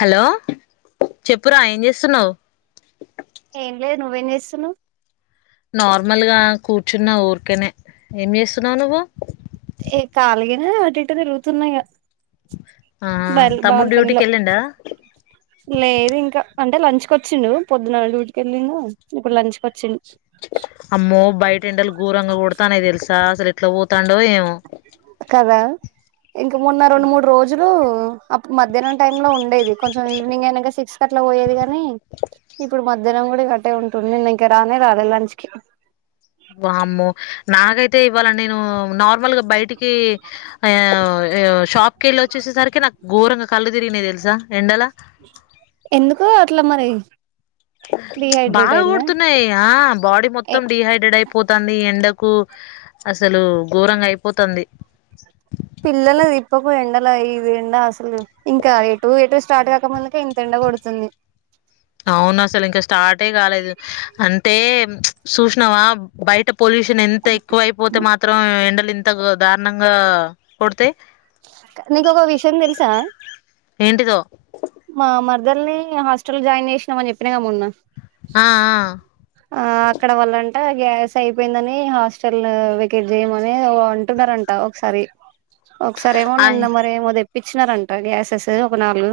Hello చెప్పురా ఏం చేస్తున్నావు ఏం లేదు నువ్వేం చేస్తున్నావ్ నార్మల్ గా కూర్చున్న ఊరికేనే ఏం చేస్తున్నావ్ నువ్వు ఆ అటు ఇటు తిరుగుతున్నా ఇగ ఆ బల్ తమ్ముడు బాల్కనీ డ్యూటీకి లో వెళ్ళిండా లేదు ఇంకా అంటే లంచ్కి వచ్చిండు పొద్దున్న డ్యూటీకి వెళ్ళిండు ఇప్పుడు లంచ్కి వచ్చిం అమ్మో బయట ఎండలు గూరంగ కొడతానయ్ తెలుసా అసలు ఎట్లా పోతాండో ఏమో కదా ఇంకా మొన్న రెండు మూడు రోజులు అప్ మధ్యాహ్నం టై లో ఉం డేది కొంచెం ఈనింగ్ అయినంక సిక్స్ అట్లా పోయేది గానీ ఇప్పుడు మ ఇధరం కూడా ఇగ అట్టే ఉంటుం నిను ఇంకా రానే రాలే లంచ్ కి వామ్మో నాగైతే ఇవ్వాల నేను నార్మల్ గా బయటికి ఆ ఆ షాప్ కెళ్ళి వచ్చేసేసరికి నాకు ఘోరంగా కళ్ళు తిరిగినై తెల్సా ఎండల ఎందుకు అట్లా మరి డిహైడ్రేట్ బాగా అయిందా కొడుతున్నాయి బాడీ ఏ మొత్తం డిహైడ్రేట్ అయిపోతాంది ఎండకు కు అసలు ఘోరంగా అయిపోతుంది పిల్లలని దిప్పకు ఎండలో ఇదు ఎండ అసలు ఇంకా ఎటు ఎటు స్టార్ట్ కాకముందుకే ఇంతెండ కొడుతుంది అవును. అసలింక స్టార్టే కాలేదు అంటే చూసినావా బయట పొల్యూషన్ ఎంత ఎక్కువ అయిపోతే మాత్రం ఎండలు ఇంత దారుణంగా కొడతయ్ నీకొక విషయం తెలుస ఏంటిదో మా మర్దల్ని హాస్టల్లో జాయిన్ చేసినామని చెప్పినాగా మొన్న ఆ! ఆ అక్కడ వాళ్ళం అంట గ్యాస్ అయిపోయిందని హాస్టల్ వెకెట్ చేయమని అంటున్నారంట ఒకసారి ఒకసారిమో ఆ! అయ్ నిన్న మరేమో తెప్పించినారంట గ్యాసెస్ ఒక నాలుగు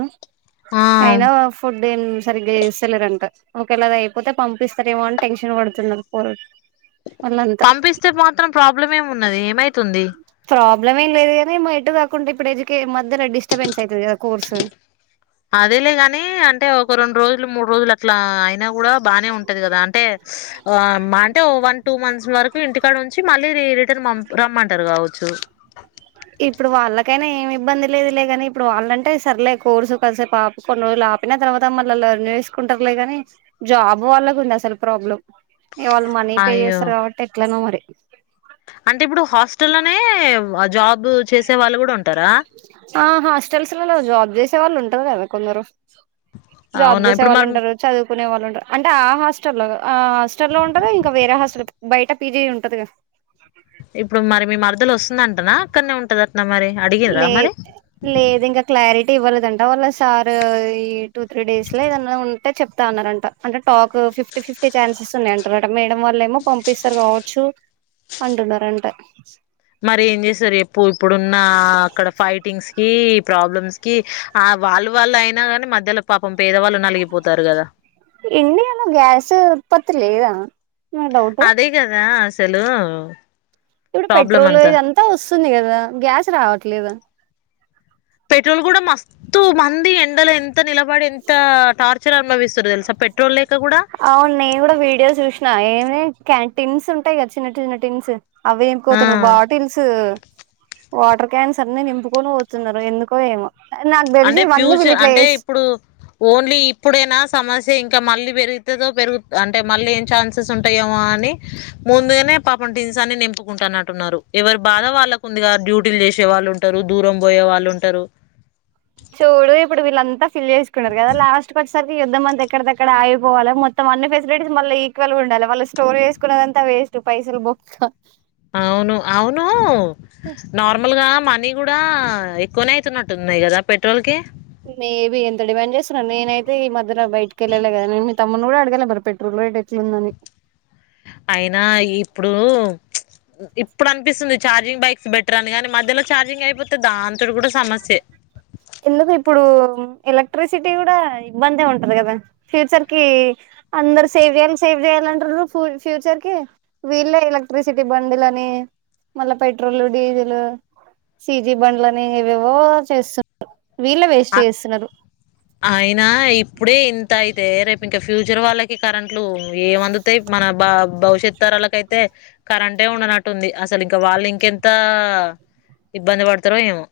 ఆ! అయినా ఫుడ్ ఏం సరిగ్గా చేస్తలేరంట ఒకేళ అది అయిపోతే పంపిస్తారేమో అని టెన్షన్ పడుతున్నారు పోరడు పంపిస్తే మాత్రం ప్రాబ్లమేం ఉన్నది ఏమైతుంది ప్రాబ్లం ఏం లేదు కాదు గాని మా ఇటు కాకుండా ఇప్పుడు ఎందుకే మధ్యన డిస్టబెన్స్ అదేలే గాని అంటే ఒక రెండు రోజులు మూడు రోజులు అట్లా అయినా కూడా బానే ఉంటది కదా అంటే ఆ అంటే వన్ టూ మంత్స్ వరకు ఇంటికాడ ఉంచి మళ్ళీ రీ రీ టన్ పంపుతామంటరు కావచ్చు ఇప్పుడు వాళ్ళకైనా ఏమి ఇబ్బంది లేదు లేగాని ఇప్పుడు వాళ్ళంటే సర్లేదు కోర్సు కాసేపు ఆపు కొన్ని రోజులు ఆ ఆపిన తర్వాత మళ్ళ నేర్సుకుంటారులే గాని జాబ్ వాళ్ళకు ఉంది అసలు ప్రాబ్లం ఇగ వాళ్ళు మనీ పే అయ్యో! చేస్తారు కాబట్టి ఎట్లనో మరి అంటే ఇప్పుడు హాస్ టలోనే జాబ్ చేసే వాళ్ళు కూడా ఉంటారా ట వాళ్ళు ఉంటరు కదా కొందరు జాబ్ అవునా చేసే ఇప్పుడు వాళ్ళు మరి ఉంటారు చదువుకునే వాళ్ళు ఉంట అంటే ఆ హాస్ హాస్ట హాస్టల్లో ఉంటరూ ఇంకా వేరే హాస్టల్ బయట పీజీ ఉంటదిగా ఇప్పుడు మరి మీ మరదలు వస్తుందంటనా అక్కడనే ఉం లే లేదు ఇంకా క్లారి టి ఇవ్వలేదంట వాళ్ళ సార్ ఈ టూ త్రీ డేస్ లో ఏదన్నా ఉంటే చెప్తా అన్నారంట అంటే టాకు ఫిఫ్టీ ఫిఫ్టీ ఛాన్సెస్ ఉన్నాయి అంటారట మేడం వాళ్ళ ఏమో పంపిస్తారు కావచ్చు అంటున్నరంట మరి ఏం చేస్తారు చెప్పు ఇప్పుడున్న అక్కడ ఫైటింగ్స్ కి ప్రాబ్లమ్స్ కి ఆ వాళ్ళు వాళ్ళు అయినా గాని మధ్యలో పాపం పేదవాళ్ళు నలిగిపోతారు కదా ఇండియాలో గ్యాస్ ఉత్పత్తి లేదా నా డౌట్ అదే కదా అసలు ఇప్పుడు ప్రాబ్లం పెట్రోల్ అంతా ఇదంతా వస్తుంది కదా గ్యాస్ రావట్లేద పెట్రోల్ కూడా మస్తు మంది ఎండలు ఎం త నిలబడి ఎంత టార్చర్ అనుభవిస్తురు తెలుసా పెట్రోల్ లేక కూడ రే క్యాంటీన్స్ ఉంటాయి కదా చిన్న చిన్నటిన్స్ అవి ఏమి కోతనో ఆ బాటిల్స్ వాటర్ క్యాన్స్ అన్ని నింపుకొని పోతున్నారు ఎందుకో ఏమో నాకు తెలిసి అంటే ఇవన్నీ వీళ్ళ ఫ్యూచర్ ఇట్లా అంటే చేస్ ఇప్పుడు ఓన్లీ ఇప్పుడైనా సమస్య ఇంకా మళ్ళీ పెరుగుతుదో పెరుగు అంటే మళ్ళీ ఏం ఛాన్సెస్ ఉంటాయో అ ని ముందుగానే పాపం టిన్సన్ని నింపుకుంటానట్టున్నారు ఎవరి బాధ వాళ్ళకుందిగా డ్యూటీలు చేసి వచ్చే వాళ్ళు ఉంటరు దూరం పోయే వాళ్ళు ఉంటరు చూడు ఇప్పుడు వీళ్ళంతా ఫిల్ చేసుకున్నారు కదా లాస్ట్ కొచ్ సరికి యుద్ధం అంత ఎక్కడెక్కడ ఆగిపోవాల మొత్తం అన్ని ఫెసిలిటీస్ మళ్ళీ ఈక్వల్గా ఉండాలె వాళ్ళు స్టోర్ చేసుకున్నదంత వే స్ట్ పైసలు బొక్క అవును అవును నార్మల్గా మనీ కూడా ఎక్కువనే అయితున్నట్టున్నాయి కదా పెట్రోల్ కి. మేబీ ఎంత డిమాండ్ చేస్తున్నాను. నేనైతే ఈ మధ్యలో బయటికి వెళ్ళలే కదా నేను తమ్మును కూడా అడగల మరి పెట్రోల్ రేట్ ఎట్లాలుందని. అయినా ఇప్పుడు ఇప్పుడు అనిపిస్తుంది ఛార్జింగ్ బైక్స్ బెటర్ అని గాని. మధ్యలో ఛార్జింగ్ అయిపోతే దాంతోటి కూడా సమస్య. ఎందుకు ఇప్పుడు. ఎలక్ట్రిసిటీ కూడా ఇబ్బందే ఉంటంది కదా ఫ్యూచర్ కి అందరు సేవ్ చేయాలి సేవ్ చేయాలి. టారూ ఫ్యూచర్ కి వీళ్ళే ఎలక్ట్రిసిటీ బందులని మళ్ళ పెట్రోల్ డీజిల్ సీజీ బండ్లని ఏవేవో చేస్తు వీళ్ళే వేస్ట్ ఆ చేస్తున్నారు అయినా ఇప్పుడే ఇంతయి యితే రేపు ఇంకా ఫ్యూచర్ వాళ్ళకి కరెంట్లు ఏం అందుతాయి, మన బ భవిష్యత్ తరాలకైతే. కరెంటే ఉండనట్టుంది అసలు ఇంక, వాళ్ళు ఇంకెంత ఇబ్బంది పడతారో ఏమో.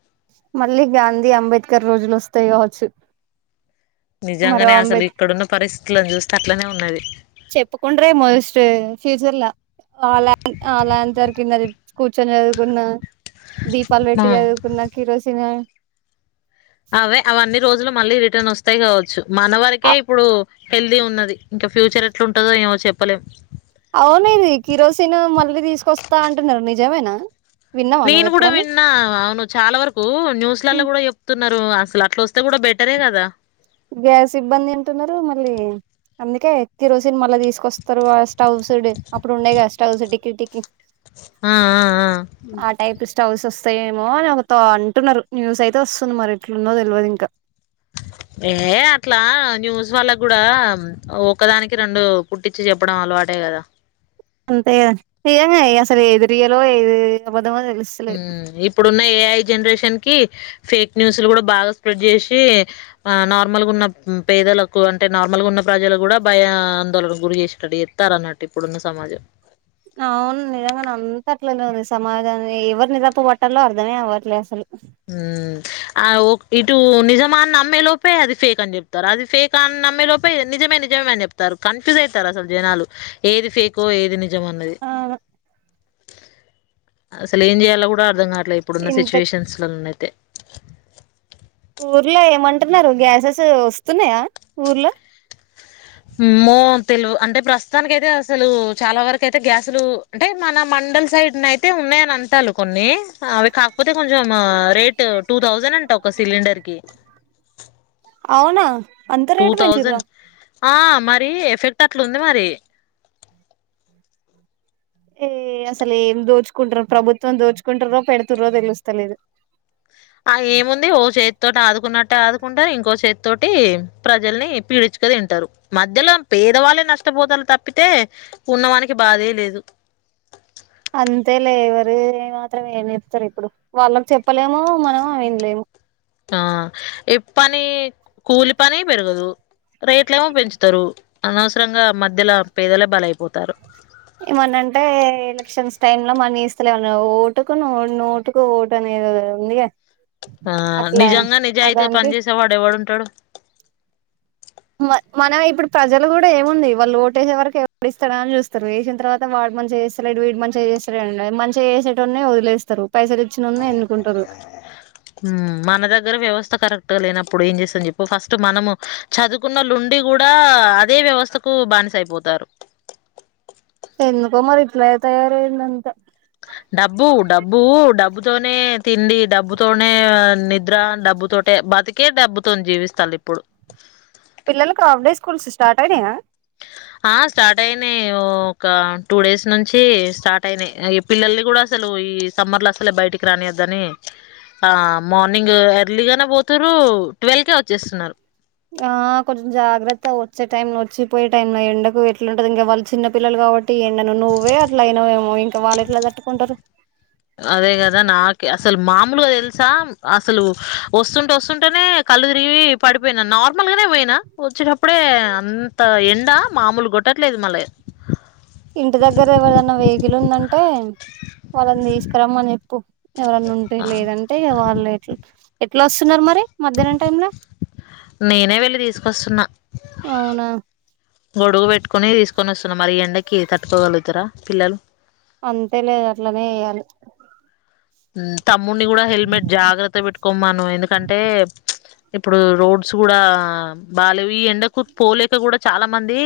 మళ్ళీ గాంధీ అంబేద్కర్ రోజులు వస్తాయి కావచ్చు. మరో నిజంగానే అసలు అంబేద్ ఇక్కడున్న, పరిస్థితుని చూస్తే అట్లనే ఉన్నది. చెప్పుకుంట్రమో స్ ఫ్యూచర్లా ఆ లాన్ ఆ లాంతర్ కింద కూర్చొని చదువుకున్న. దీపాలు ఆ పెట్టి చదువుకున్నా కిరోసిన్ ఆ అవే అవ్వ అన్ని రోజులు మళ్ళీ, రిటర్న్ వస్తాయి కావచ్చు. మన వరకే ఇప్పుడు హెల్దీ ఉన్నది. ఇంకా ఫ్యూచర్ ఎట్లుంటదో ఏమో చెప్పలేం. అవున ఇది కిరోసిన్ మళ్ళీ తీసుకొస్తా. అంటున్నారు నిజమేనా? విన్నావా నేను నువ్వు కూడా ఎప్పుడన్నా విన్నా. అవును చాలా వరకు న్యూస్లలో హ్మ్. కూడా చెప్తున్నారు. అసలు అట్లా వస్తే కూడా బట్, బెటరే కదా గ్యాస్ ఇబ్బంది అంటున్నారు. మళ్ళీ, అందుకే కిరోసిన్ మళ్ళా తీసుకొస్తారు. స్టవ్స్ అప్పుడు ఉండేయి కదా స్టవ్స్ టికి టికి. ఆ ఆ ఆ ఆ టైప్ స్టవ్స్ వస్ వస్తా ఏమో అని ఒకతో అంటున్నారు. న్యూస్ అయితే వస్తుంది. మరి ఎట్లుందో తెలియదు ఇంకా. అ ఏ అట్లా న్యూస్ వాళ్ళకు కూడా, ఒకదానికి రెండు పుట్టించి చెప్పడం అలవాటే. అంతే గాదా అంతేగా నిజంగే అసలు ఏది రియలో ఏది అబ్ హుమ్మ్ ఇప్పుడున్న ఏఐ జనరేషన్ కి ఫేక్ న్యూస్లు కూడా బాగా స్ప్రెడ్ చేసి ఆ నార్మల్ గా ఉన్న, పేదలకు అంటే నార్మల్ గా ఉన్న. ప్రజలు కూడా భయ ఆందోళనకు గురి చేసేటటు, ఎస్తారన్నట్టు ఇప్పుడున్న సమాజం. అవును నిజంగానే అంత అట్లనే ఉంది. సమాజాన్ని ఎవరి తప్పు పట్టాలో అర్థమ అవ్వట్లేదు. అసలు, హుమ్మ్ ఆ ఓ ఇటు నిజమాన్ని నమ్మే లోపే అది ఫేక్ అని చెప్తారు అది ఫేక్ ఆ అన్ నమ్మే లోపే నిజమే నిజమేని చెప్తారు. కన్ఫ్యూజ్ చేస్తారు. అసలు జనాలు ఏది ఫేకో ఏది నిజ్, నిజమన్నది ఆ అసలు ఏం చేయాలో కూడా అర్థం కాట్ ఇట్ల ఇప్పుడున్న ఇంత సిట్యుయేషన్ లోన్నయితే ఊర్లో ఏమంటున్నారు. గ్యాసెస్ వస్తున్నాయా ఊర్లో. అమో తెలుగ్ అంటే ప్రస్తుతానికై అయితే అసలు చాలా వరకు అయితే గ్యాసులు అంటే మన మన్ కొండల్ సైడ్ అయితే ఉన్నాయని అంట కొన్ని అవి కాకపోతే కొంచెం రేట్ టూ థౌజండ్ అన్ ఒక సిలిండర్ కి అవునా అంత టూ రేటు పెంచిర్రా తౌసండ్ ఆ మరి ఎఫెక్ట్ అట్లా ఉంది మరి. ఏ అసలు ఏం దోచుకుంటారో ప్రభుత్వం, దోచుకుంటారో పెడుతుర్రో తెలుస్తాలేదు. ఆ ఏముంది ఓ చేతితోటి ఆదుకున్నట్ ఆదుకుంటారు ఇంకొ చేతోటి ప్రజల్ని పీడిచుక తింటారు. మధ్యలో పేదవాళ్ళే నష్టం పొత్ నష్టపోతున్నారు. తప్పితే ఉన్నవానికి బాధే లేదు. అంతే లే ఏవరి మాత్రం ఏం చెప్తారు. ఇప్పుడు వాళ్ళకి చెప్పలేము మనము వినలేము. ఆ ఏ పని కూలి పని పెరగదు రేట్ల ఏమో పెంచుతారు అనవసరంగా మధ్యలో పేదలే బలీ అయిపోతారు ఏమనంటే ఎలక్షన్స్ టైమ్ లో మనీ ఇస్తలే ఏమన్నా ఓటుకు నోటుకు ఓటు అనే ఏదేదో ఉందిగా ఆ అట్లా నిజంగా నిజాయితీగా అదానికి పని చేసేవాడు ఎవడుంటాడు మ మనం ఇప్పుడు ప్రజలు కూడా ఏముంది వాళ్ళు ఓటేసే వరకు ఎవ ఇస్తా అని చూస్తారు వేసిన తర్వాత వాడు మంచిగా చేస్తలేడు వీడు మంచిగా చేస్తలేడు మంచిగా చేసేటోన్ని వదిలేస్తారు పైసలు ఇచ్చినోన్నే ఎన్నుకుంటారు హు మన దగర వ్యవస్థా త కరెక్ట్ గా లేనప్పుడు ఏం చేస్తం చెప్పు ఫస్ట్ మనము చదువుకున్న ఉండి కూడా అదే వ్యవస్థకు బానిసయిపోతారు ఎందుకో మరిట్లా తయారైందంత డబ్బు డబ్బు డబ్బుతోనే తిండి డబ్బుతోనే నిద్ర డబ్బు డబ్బుతోటే బతికే డబ్బుతో జీవిస్తాది ఇప్పుడు పిల్లలకు ఆఫ్ డే స్కూల్స్ స్టార్ట్ అయినాయా ఆ స్టార్ట్ అయినాయి ఒక టూ డేస్ నుంచి స్టార్ట్ అయినాయి ఈ పిల్లల్ని కూడా అసలు ఈ సమ్మర్ లో అసలే బయటికి రానియద్దని హ మర్నింగ్ ఏర్లిగనే పోతురు టువల్ కె ఆ కొంచెం జాగ్రత్త పో వచ్చే టైమ్ లో వచ్చిపోయే టైంలో ఎండకు ఎట్లా ఉంటుది ఇంకా వాళ్ళ చిన్న పల్లలు కాబట్టి ఎండను నువ్వే అట్లాయినవేమో ఇంకా వాళ్ళు ఎట్లా తట్టుకుంటారు అదే కదా నాకే అసలు మామలుగా తెలుసా అసలు వస్తుంటే వస్తుంటేనే కళ్ళు తిరిగి పడిపోయినా నార్మల్గానే పోయినా వచ్చేటప్పుడే అంత ఎండ మామూలు గోట్ట టట్లేదు మళ్ళీ ఇంటి దగ్గర ఎవరనా వెేహికల్ ఉందంటే వాళ్ళని తీసుకురమ్మని చెప్పు ఎవరన్నా ఉంటే ఆ, లేదంటే వాళ్ళు ఎ ఎట్లా వస్తున్నారు మరి మధ్యాహ్నం టైంల నేనే వెళ్లి తీసుకొస్తున్నా అవునా గొడుగు పెట్టుకుని తీసుకొని వస్తున్నా మరి ఎండకి తట్టుకోగలుగుతారా పిల్లలు అంతే లే అట్లనే చేయాలి తమ్ముడిని కూడా హెల్మెట్ జాగ్రత్తగా పెట్టుకోమను ఎందుకంటే ఇప్పుడు రోడ్స్ కూడా బాగాలేవు ఈ ఎండకు పోలేక కూడా చాలా మంది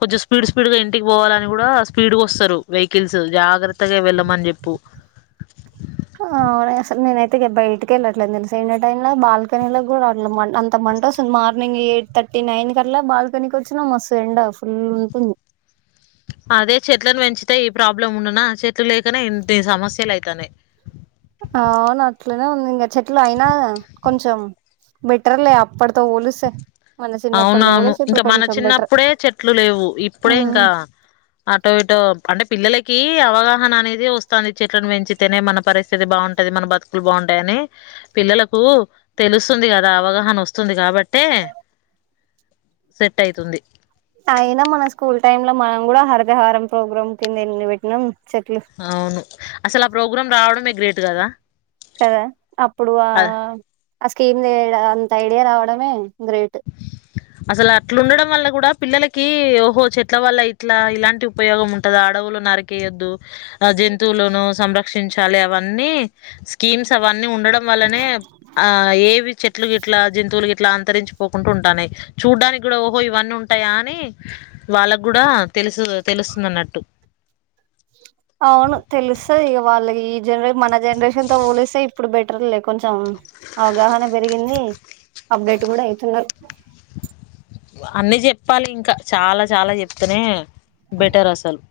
కొంచెం స్పీడ్ స్పీడ్ గా ఇంటికి పోవాలని కూడా స్పీడ్ వస్తారు వెహికల్స్ జాగ్రత్తగా వెళ్ళమని చెప్పు [inaudible] ఆ అసలు నేనైతే బయటికి వెళ్ళట్లే తెలుస ఎండ టైలో బాల్కనీలో కూడా రావట్లే అంత అంటె ఆశలు మార్నింగ్ ఎయిట్ థర్టీ నైన్ కట్లా బాల్కనీకి వచ్చిన మస్తు ఎండ ఫుల్ ఉంటుంది [inaudible] అదే చెట్లను పెంచితే ఈ ప్రాబ్లం ఉండునా చెట్లు లేకనే ఇన్ని సమస్యలు అయితానయి అవును అట్లనే ఉంది ఇంకా చెట్లు అయినా కొంచెం బేటర్లే అప్పుడుతో పోలేస్తే అవునవును ఇంకా మన బెటర్ చిన్నప్పుడే చెట్లు లేవు ఇప్పుడే ఉమ్ ఇంకా ఆటో ఇటో అంటే పిల్లలకి అవగాహన అనేది వస్తుంది చెట్లను పెంచితేనే మన పరిస్థితి బాగుంటుంది మన బతుకులు బాగుంటాయని హ పిల్లలకు తెలుస్తుంది కదా అవగాహన వస్తుంది కాబట్టే సెట్ అయితుంది అయినా మన స్కూల్ టైమ్ లో మనం కూడా హరితహారం ప్రోగ్రామ్ కింద ఎన్ని పెట్టినం అవును అసలు ఆ ప్రోగ్రాం రావడంమే కదా అప్పుడు అ ఆ స్కీమ్ అంత ఐడియా రావడమే గ్రేట్ అసలు అట్లుండడం వల్ల కూడా పిల్లలకి ఓహో చెట్ల వల్ల ఇట్లా ఇలాంటి ఉపయోగం ఉంటద అడవులు నరికేయొద్దు జంతువులను సంరక్షించాలి అవన్నీ స్కీమ్స్ అవన్నీ అ ఉండడం వల్లనే ఆ ఏవి చెట్లు ఇట్లా జంతువుల ఇట్లా అంతరించ పోకుంటూ ఉంటానయి చూడ్డానికి కూడా ఓహో ఇవన్నీ ఉంటాయా అని వాళ్ళకి కూడా తెలుసు తెలు స్తున నట్టు అవును తెలుస్తది ఇగ వాళ్ళ ఈ జనరేషన్ మన జనరేషన్ తో పోలిస్తే ఇప్పుడు బెటర్ లే కొంచెం అవగాహన పెరిగింది అప్డేట్ కూడా అయితున్నారు అన్ని చెప్పాలి ఇంకా చాలా చాలా చెప్తేనే బెటర్ అసలు